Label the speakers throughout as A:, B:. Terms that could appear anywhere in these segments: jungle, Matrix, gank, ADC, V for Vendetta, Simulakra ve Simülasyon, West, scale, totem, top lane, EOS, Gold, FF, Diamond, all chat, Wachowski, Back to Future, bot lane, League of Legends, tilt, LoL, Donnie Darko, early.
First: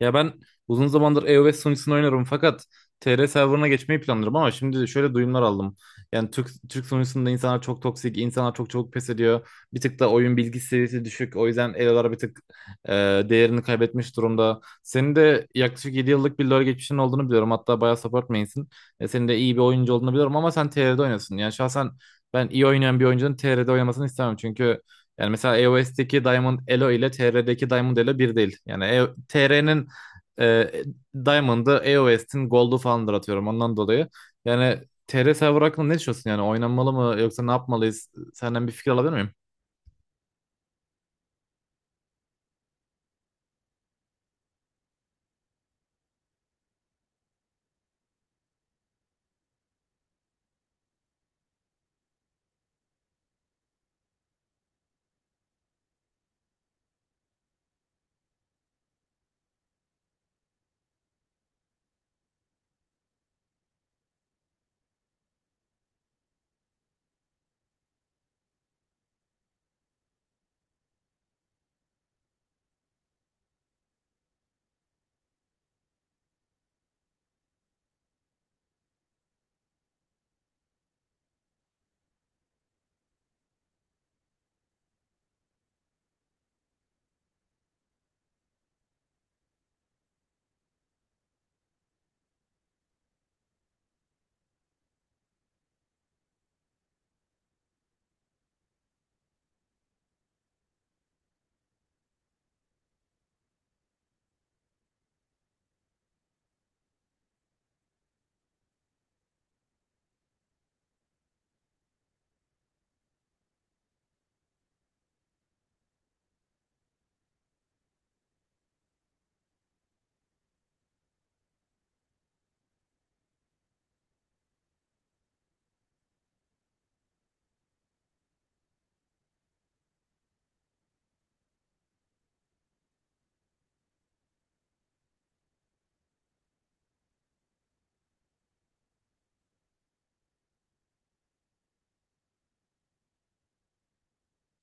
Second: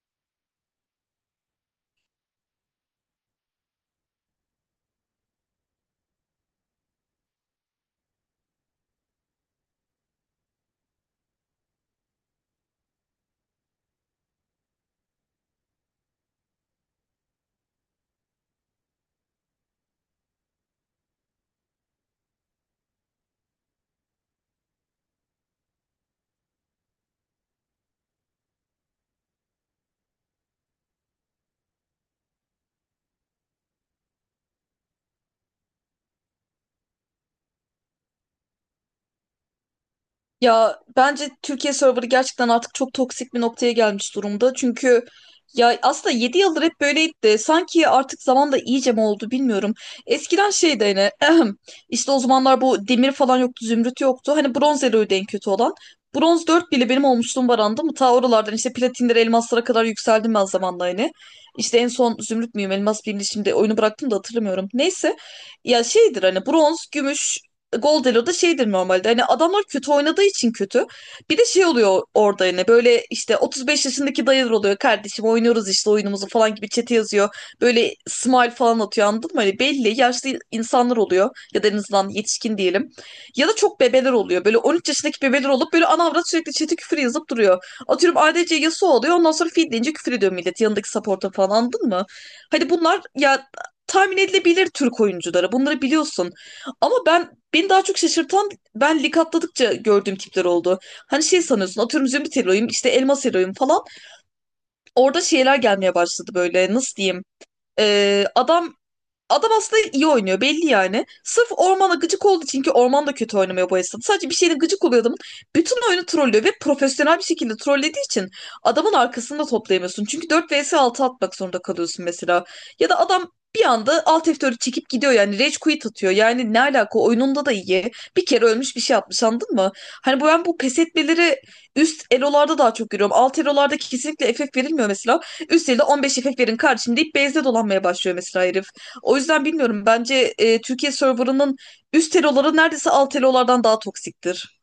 A: Ya ben uzun zamandır EOS sunucusunu oynarım fakat TR serverına geçmeyi planlıyorum ama şimdi de şöyle duyumlar aldım. Yani Türk sunucusunda insanlar çok toksik, insanlar çok çabuk pes ediyor. Bir tık da oyun bilgi seviyesi düşük. O yüzden elolar bir tık e, değerini kaybetmiş durumda. Senin de yaklaşık 7 yıllık bir LoL geçmişin olduğunu biliyorum. Hatta bayağı support main'sin. Senin de iyi bir oyuncu olduğunu biliyorum ama sen TR'de oynuyorsun. Yani şahsen ben iyi oynayan bir oyuncunun TR'de oynamasını istemem. Çünkü yani mesela EOS'teki Diamond Elo ile TR'deki Diamond Elo bir değil. Yani TR'nin e, Diamond'ı, EOS'in Gold'u falandır atıyorum ondan dolayı. Yani TR server hakkında ne düşünüyorsun yani? Oynanmalı mı yoksa ne yapmalıyız? Senden bir fikir alabilir miyim?
B: Ya bence Türkiye serverı gerçekten artık çok toksik bir noktaya gelmiş durumda. Çünkü ya aslında 7 yıldır hep böyleydi de sanki artık zamanla iyice mi oldu bilmiyorum. Eskiden şeydi hani işte o zamanlar bu demir falan yoktu, zümrüt yoktu. Hani bronz eloydu en kötü olan. Bronz 4 bile benim olmuşluğum var, anladın mı? Ta oralardan işte platinlere, elmaslara kadar yükseldim ben zamanla hani. İşte en son zümrüt müyüm, elmas mıyım diye şimdi oyunu bıraktım da hatırlamıyorum. Neyse ya şeydir hani bronz, gümüş. Gol da şeydir normalde hani adamlar kötü oynadığı için kötü. Bir de şey oluyor orada hani böyle işte 35 yaşındaki dayılar oluyor, kardeşim oynuyoruz işte oyunumuzu falan gibi chat'e yazıyor. Böyle smile falan atıyor, anladın mı? Hani belli yaşlı insanlar oluyor ya da en azından yetişkin diyelim. Ya da çok bebeler oluyor, böyle 13 yaşındaki bebeler olup böyle ana avrat sürekli chat'e küfür yazıp duruyor. Atıyorum ADC Yasuo oluyor, ondan sonra feed deyince küfür ediyor millet yanındaki support'a falan, anladın mı? Hani bunlar ya tahmin edilebilir Türk oyuncuları, bunları biliyorsun. Ama ben Beni daha çok şaşırtan ben lig atladıkça gördüğüm tipler oldu. Hani şey sanıyorsun, atıyorum zümrüt hero'yum işte elmas hero'yum falan. Orada şeyler gelmeye başladı, böyle nasıl diyeyim. Ee, adam Adam aslında iyi oynuyor belli yani. Sırf ormana gıcık olduğu için, ki orman da kötü oynamıyor bu esnada. Sadece bir şeyle gıcık oluyor adamın. Bütün oyunu trollüyor ve profesyonel bir şekilde trollediği için adamın arkasını da toplayamıyorsun. Çünkü 4 vs 6 atmak zorunda kalıyorsun mesela. Ya da adam bir anda alt F4'ü çekip gidiyor, yani rage quit atıyor. Yani ne alaka, oyununda da iyi. Bir kere ölmüş bir şey atmış, anladın mı? Hani bu pes etmeleri üst elolarda daha çok görüyorum. Alt elolarda kesinlikle FF verilmiyor mesela. Üst elde 15 FF verin kardeşim deyip base'de dolanmaya başlıyor mesela herif. O yüzden bilmiyorum. Bence Türkiye serverının üst eloları neredeyse alt elolardan daha toksiktir.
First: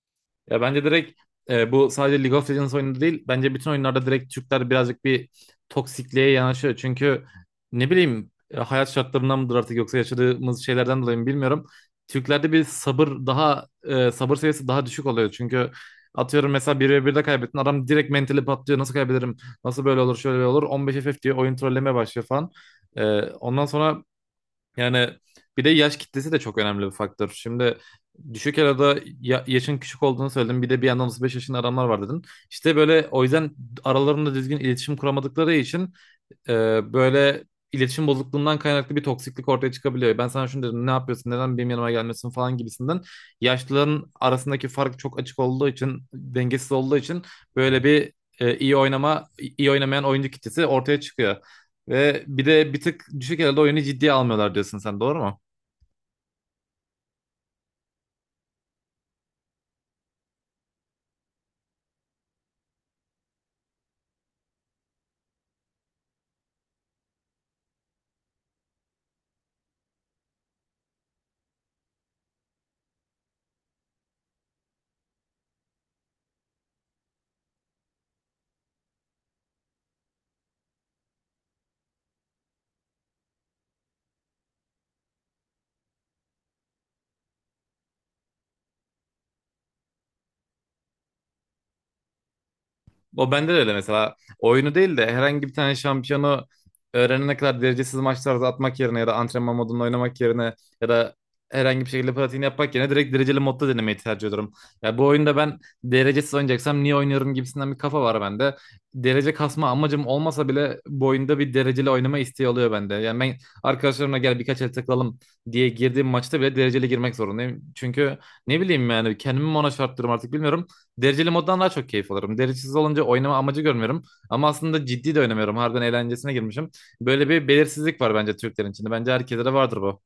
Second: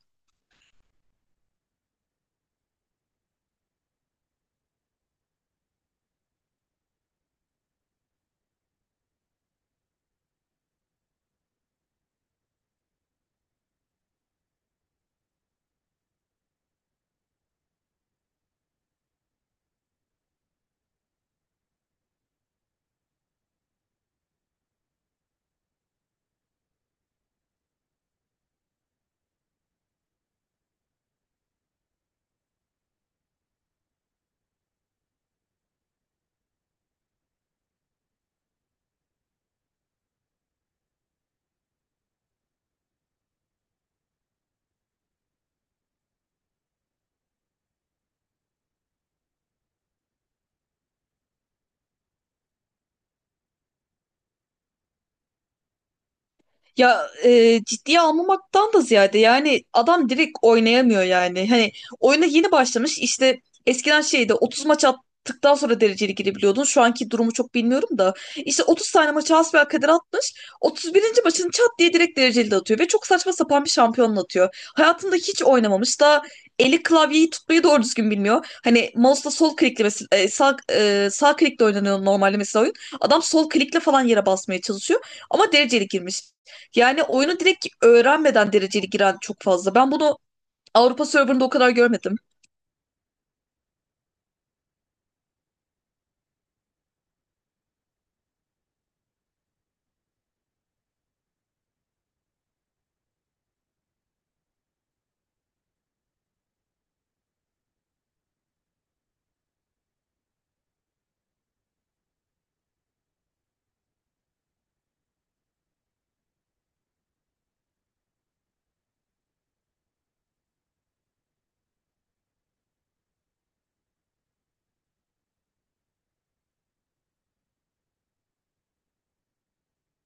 A: Ya bence direkt bu sadece League of Legends oyunu değil. Bence bütün oyunlarda direkt Türkler birazcık bir toksikliğe yanaşıyor. Çünkü ne bileyim hayat şartlarından mıdır artık yoksa yaşadığımız şeylerden dolayı mı bilmiyorum. Türklerde bir sabır daha sabır seviyesi daha düşük oluyor. Çünkü atıyorum mesela bir ve birde kaybettin adam direkt mentali patlıyor. Nasıl kaybederim? Nasıl böyle olur? Şöyle böyle olur. 15 FF diyor oyun trollemeye başlıyor falan. Ondan sonra yani bir de yaş kitlesi de çok önemli bir faktör. Şimdi düşük arada yaşın küçük olduğunu söyledim. Bir de bir yandan 35 yaşında adamlar var dedin. İşte böyle o yüzden aralarında düzgün iletişim kuramadıkları için böyle iletişim bozukluğundan kaynaklı bir toksiklik ortaya çıkabiliyor. Ben sana şunu dedim ne yapıyorsun neden benim yanıma gelmiyorsun falan gibisinden. Yaşlıların arasındaki fark çok açık olduğu için dengesiz olduğu için böyle bir e, iyi oynama iyi oynamayan oyuncu kitlesi ortaya çıkıyor. Ve bir de bir tık düşük elde oyunu ciddiye almıyorlar diyorsun sen doğru mu?
B: Ya ciddiye almamaktan da ziyade yani adam direkt oynayamıyor yani. Hani oyuna yeni başlamış, işte eskiden şeyde 30 maç attıktan sonra dereceli girebiliyordun. Şu anki durumu çok bilmiyorum da. İşte 30 tane maçı hasbelkader atmış. 31. maçını çat diye direkt dereceli de atıyor. Ve çok saçma sapan bir şampiyonla atıyor. Hayatında hiç oynamamış. Daha eli klavyeyi tutmayı doğru düzgün bilmiyor. Hani mouse'la sol klikle mesela, sağ klikle oynanıyor normalde mesela oyun. Adam sol klikle falan yere basmaya çalışıyor. Ama dereceli girmiş. Yani oyunu direkt öğrenmeden dereceli giren çok fazla. Ben bunu Avrupa serverında o kadar görmedim.
A: O bende de öyle mesela. Oyunu değil de herhangi bir tane şampiyonu öğrenene kadar derecesiz maçlarda atmak yerine ya da antrenman modunda oynamak yerine ya da herhangi bir şekilde pratiğini yapmak yerine direkt dereceli modda denemeyi tercih ediyorum. Ya bu oyunda ben derecesiz oynayacaksam niye oynuyorum gibisinden bir kafa var bende. Derece kasma amacım olmasa bile bu oyunda bir dereceli oynama isteği oluyor bende. Yani ben arkadaşlarımla gel birkaç el takılalım diye girdiğim maçta bile dereceli girmek zorundayım. Çünkü ne bileyim yani kendimi mi ona şarttırıyorum artık bilmiyorum. Dereceli moddan daha çok keyif alırım. Derecesiz olunca oynama amacı görmüyorum. Ama aslında ciddi de oynamıyorum. Harbiden eğlencesine girmişim. Böyle bir belirsizlik var bence Türklerin içinde. Bence herkese de vardır bu.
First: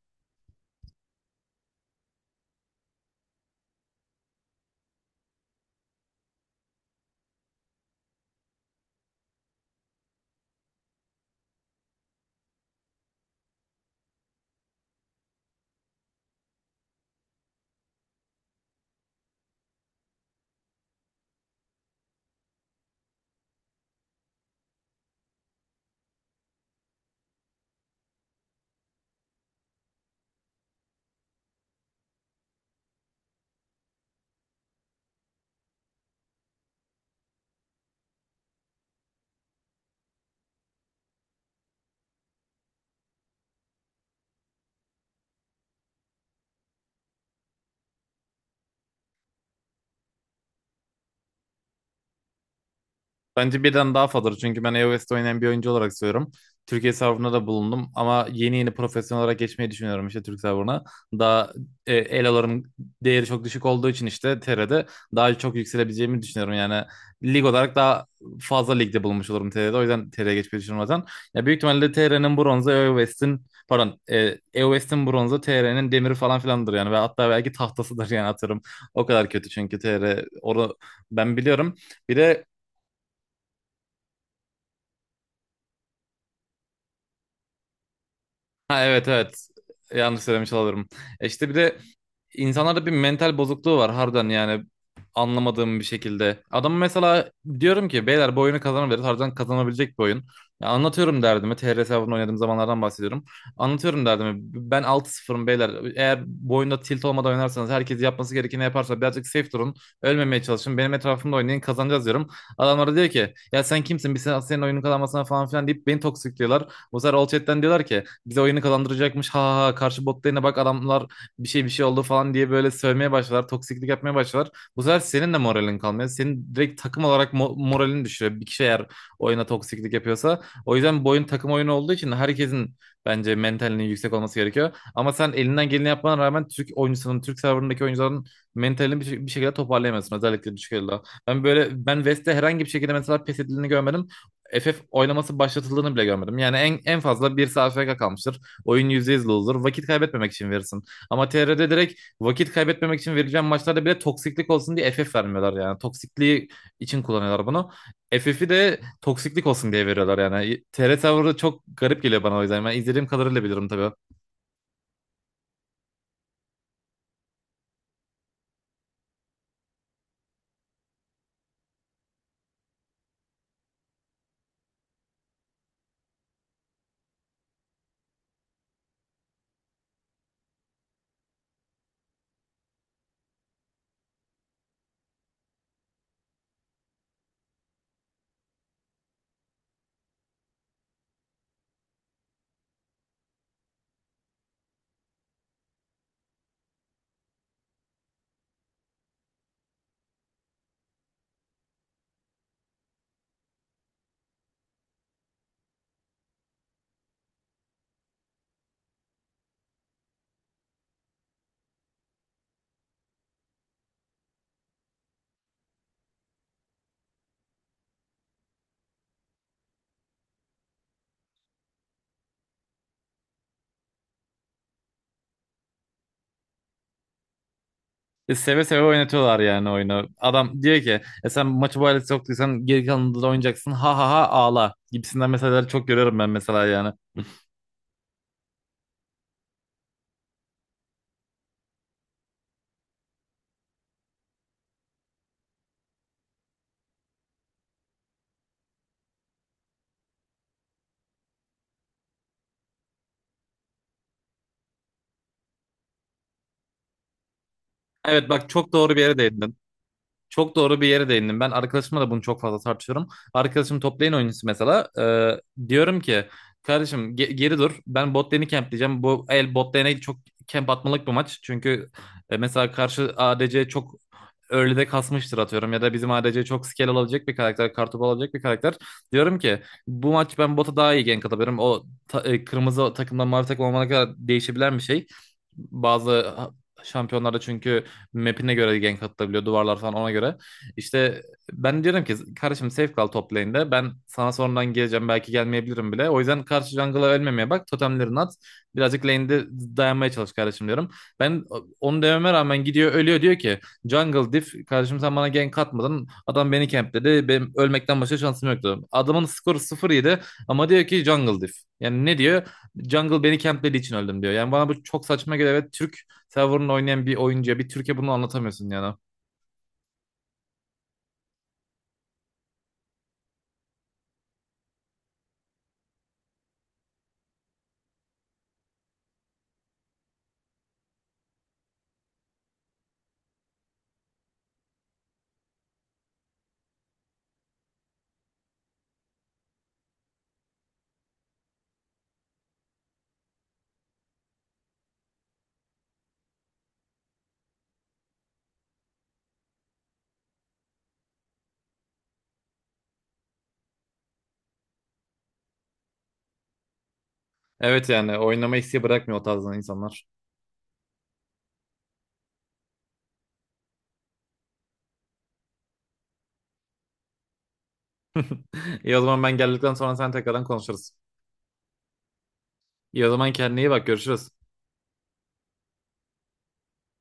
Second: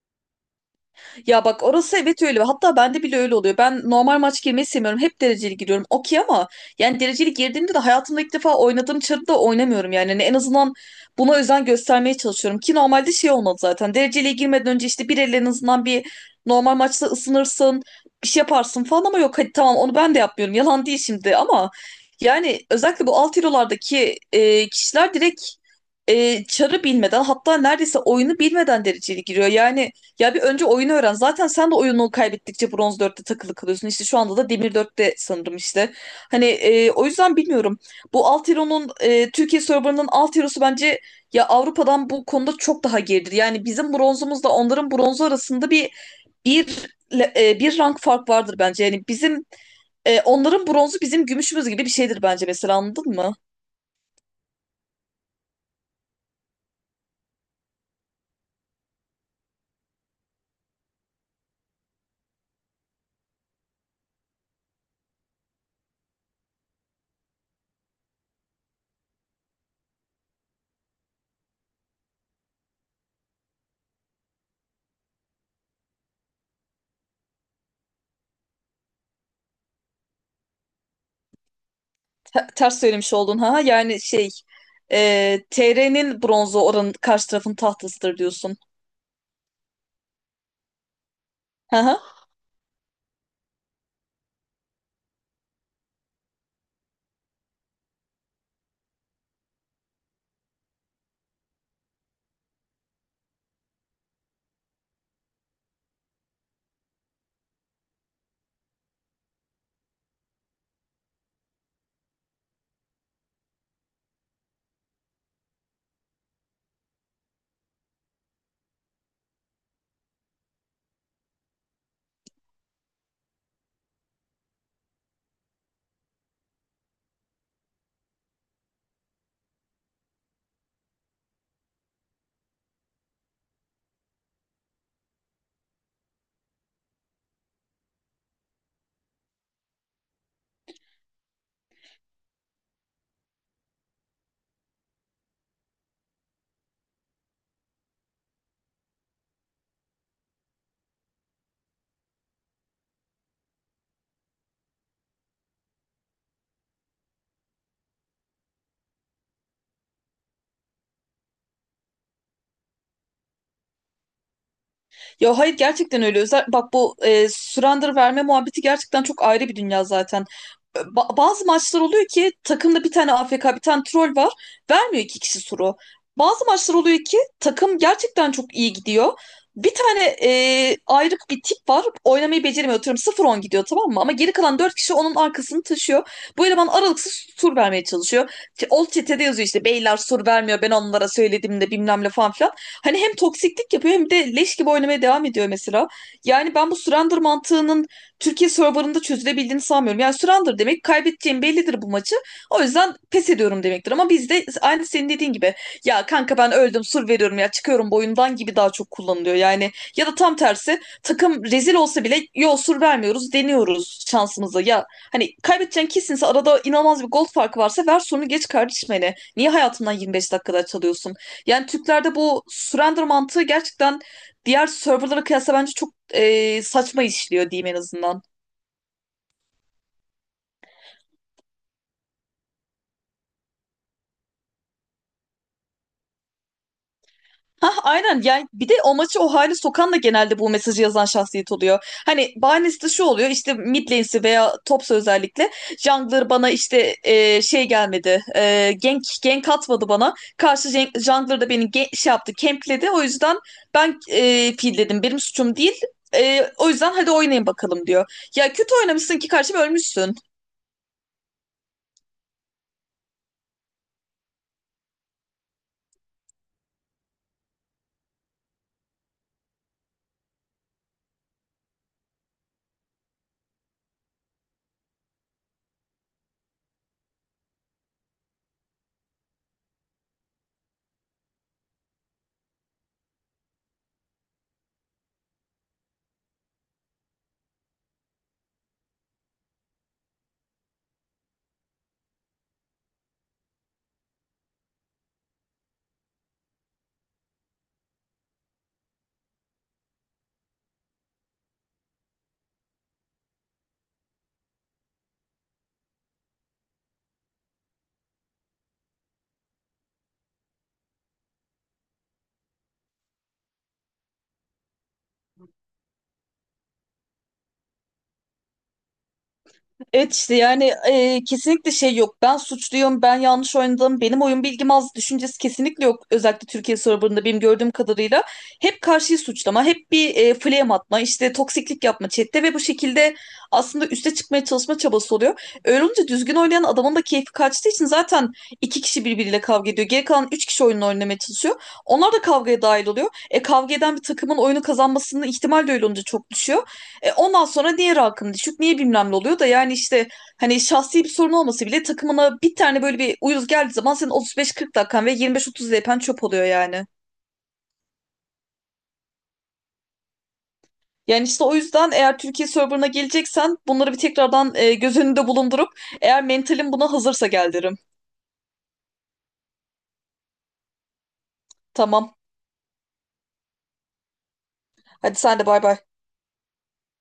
B: Ya bak orası evet öyle. Hatta bende bile öyle oluyor. Ben normal maç girmeyi sevmiyorum. Hep dereceli giriyorum. Okey, ama yani dereceli girdiğimde de hayatımda ilk defa oynadığım çarıda oynamıyorum yani. Hani en azından buna özen göstermeye çalışıyorum. Ki normalde şey olmadı zaten. Dereceliye girmeden önce işte bir el en azından bir normal maçta ısınırsın. Bir şey yaparsın falan, ama yok hadi tamam, onu ben de yapmıyorum. Yalan değil şimdi, ama yani özellikle bu alt hero'lardaki kişiler direkt çarı bilmeden, hatta neredeyse oyunu bilmeden dereceli giriyor. Yani ya bir önce oyunu öğren. Zaten sen de oyunu kaybettikçe bronz dörtte takılı kalıyorsun. İşte şu anda da demir dörtte sanırım işte. Hani o yüzden bilmiyorum. Bu Altero'nun Türkiye serverının Altero'su bence ya Avrupa'dan bu konuda çok daha geridir. Yani bizim bronzumuzla onların bronzu arasında bir bir rank fark vardır bence. Yani bizim onların bronzu bizim gümüşümüz gibi bir şeydir bence mesela, anladın mı?
A: Bence birden daha fazladır. Çünkü ben iOS'te oynayan bir oyuncu olarak söylüyorum. Türkiye serverına da bulundum ama yeni yeni profesyonel olarak geçmeyi düşünüyorum işte Türk serverına. Daha eloların değeri çok düşük olduğu için işte TR'de daha çok yükselebileceğimi düşünüyorum. Yani lig olarak daha fazla ligde bulunmuş olurum TR'de. O yüzden TR'ye geçmeyi düşünüyorum zaten. Ya büyük ihtimalle TR'nin bronzu iOS'in pardon iOS'in bronzu TR'nin demiri falan filandır yani. Ve hatta belki tahtasıdır yani atarım. O kadar kötü çünkü TR onu ben biliyorum. Bir de.
B: Ters söylemiş oldun ha. Yani şey, TR'nin bronzu oranın karşı tarafın tahtasıdır diyorsun.
A: Ha, evet, evet. Yanlış söylemiş olabilirim. İşte bir de insanlarda bir mental bozukluğu var harbiden yani anlamadığım bir şekilde. Adam mesela diyorum ki beyler bu oyunu kazanabiliriz. Harbiden kazanabilecek bir oyun. Ya anlatıyorum derdimi. TR hesabını oynadığım zamanlardan bahsediyorum. Anlatıyorum derdimi. Ben 6 sıfırım beyler. Eğer bu oyunda tilt olmadan oynarsanız herkes yapması gerekeni yaparsa birazcık safe durun. Ölmemeye çalışın. Benim etrafımda oynayın kazanacağız diyorum. Adamlara diyor ki ya sen kimsin? Biz senin oyunun kazanmasına falan filan deyip beni toksikliyorlar. Bu sefer all chat'ten diyorlar ki bize oyunu kazandıracakmış. Ha ha ha, karşı botlarına bak adamlar bir şey oldu falan diye böyle sövmeye başlar. Toksiklik yapmaya başlar. Bu sefer senin de moralin kalmıyor. Senin direkt takım olarak moralini düşürüyor. Bir kişi eğer oyuna toksiklik yapıyorsa. O yüzden bu oyun takım oyunu olduğu için herkesin bence mentalinin yüksek olması gerekiyor. Ama sen elinden geleni yapmana rağmen Türk oyuncusunun, Türk serverındaki oyuncuların mentalini bir şekilde toparlayamıyorsun. Özellikle düşük elde. Ben böyle ben West'te herhangi bir şekilde mesela pes edildiğini görmedim. FF oylaması başlatıldığını bile görmedim. Yani en fazla bir saat FK kalmıştır. Oyun %100 loser. Vakit kaybetmemek için verirsin. Ama TR'de direkt vakit kaybetmemek için verilen maçlarda bile toksiklik olsun diye FF vermiyorlar yani. Toksikliği için kullanıyorlar bunu. FF'i de toksiklik olsun diye veriyorlar yani. TR tavrı çok garip geliyor bana o yüzden. Ben izlediğim kadarıyla bilirim tabii.
B: Ya hayır, gerçekten öyle. Bak, bu surrender verme muhabbeti gerçekten çok ayrı bir dünya zaten. Bazı maçlar oluyor ki takımda bir tane AFK, bir tane troll var. Vermiyor iki kişi suru. Bazı maçlar oluyor ki takım gerçekten çok iyi gidiyor. Bir tane ayrık bir tip var. Oynamayı beceremiyor. Atıyorum 0-10 gidiyor, tamam mı? Ama geri kalan 4 kişi onun arkasını taşıyor. Bu eleman aralıksız tur vermeye çalışıyor. Old O çetede yazıyor işte, beyler soru vermiyor, ben onlara söyledim de bilmem ne falan filan. Hani hem toksiklik yapıyor hem de leş gibi oynamaya devam ediyor mesela. Yani ben bu surrender mantığının Türkiye serverında çözülebildiğini sanmıyorum. Yani surrender demek kaybedeceğim bellidir bu maçı. O yüzden pes ediyorum demektir. Ama bizde aynı senin dediğin gibi, ya kanka ben öldüm sur veriyorum ya çıkıyorum boyundan gibi daha çok kullanılıyor. Yani ya da tam tersi takım rezil olsa bile yo sur vermiyoruz, deniyoruz şansımıza. Ya hani kaybedeceğin kesinse, arada inanılmaz bir gol farkı varsa ver sorunu geç kardeşim hele. Niye hayatından 25 dakikada çalıyorsun? Yani Türklerde bu surrender mantığı gerçekten diğer serverlara kıyasla bence çok saçma işliyor diyeyim en azından.
A: Seve seve oynatıyorlar yani oyunu. Adam diyor ki sen maçı bu hale soktuysan geri kalanında da oynayacaksın. Ha ha ha ağla gibisinden mesajları çok görüyorum ben mesela yani.
B: Hah aynen, yani bir de o maçı o hale sokan da genelde bu mesajı yazan şahsiyet oluyor. Hani bahanesi de şu oluyor, işte mid lane'si veya topsa özellikle jungler bana, işte şey gelmedi, gank atmadı bana. Karşı jungler da beni şey yaptı, campledi, o yüzden ben dedim benim suçum değil. E, o yüzden hadi oynayın bakalım
A: Evet
B: diyor.
A: bak
B: Ya
A: çok
B: kötü
A: doğru bir yere
B: oynamışsın ki
A: değindin.
B: karşıma ölmüşsün.
A: Çok doğru bir yere değindim. Ben arkadaşımla da bunu çok fazla tartışıyorum. Arkadaşım toplayın oyuncusu mesela. Diyorum ki kardeşim geri dur. Ben bot lane'i campleyeceğim. Bu el bot lane'e çok camp atmalık bir maç. Çünkü mesela karşı ADC çok early'de kasmıştır atıyorum. Ya da bizim ADC çok scale alabilecek bir karakter. Kartopu alabilecek bir karakter. Diyorum ki bu maç ben bota daha iyi gank atabilirim. O kırmızı takımdan mavi takım olana kadar değişebilen bir şey. Bazı şampiyonlarda çünkü map'ine göre gank atılabiliyor duvarlar falan ona göre. İşte ben diyorum ki kardeşim safe kal top lane'de. Ben sana sonradan geleceğim belki gelmeyebilirim bile. O yüzden karşı jungle'a ölmemeye bak. Totemlerini at. Birazcık lane'de dayanmaya çalış kardeşim diyorum. Ben onu dememe rağmen gidiyor ölüyor diyor ki jungle diff kardeşim sen bana gank atmadın. Adam beni campledi. Benim ölmekten başka şansım yoktu. Adamın skoru 0-7 ama diyor ki jungle diff. Yani ne diyor? Jungle beni camplediği için öldüm diyor. Yani bana bu çok saçma geliyor. Evet Türk Tavern'la oynayan bir oyuncuya bir Türkiye bunu anlatamıyorsun yani.
B: Evet işte yani, kesinlikle şey yok. Ben suçluyum, ben yanlış oynadım, benim oyun bilgim az düşüncesi kesinlikle yok. Özellikle Türkiye serverında benim gördüğüm kadarıyla hep karşıyı suçlama, hep bir flame atma, işte toksiklik yapma chatte ve bu şekilde aslında üste çıkmaya çalışma çabası oluyor. Öyle olunca düzgün oynayan adamın da keyfi kaçtığı için zaten iki kişi birbiriyle kavga ediyor. Geri kalan üç kişi oyununu oynamaya çalışıyor. Onlar da kavgaya dahil oluyor. E kavga eden bir takımın oyunu kazanmasının ihtimal de öyle olunca çok düşüyor. E, ondan sonra diğer halkın düşük niye bilmem ne oluyor da, yani işte hani şahsi bir sorun olması bile, takımına bir tane böyle bir uyuz geldiği zaman senin 35-40 dakikan ve 25-30 DP'n çöp oluyor yani.
A: Evet yani oynama isteği bırakmıyor o tarzdan insanlar.
B: Yani işte o yüzden eğer Türkiye serverına geleceksen bunları bir tekrardan göz önünde bulundurup, eğer mentalin buna hazırsa gel derim.
A: İyi o zaman ben geldikten sonra sen tekrardan konuşuruz.
B: Tamam.
A: İyi o zaman kendine iyi bak görüşürüz.
B: Hadi sen de bay bay.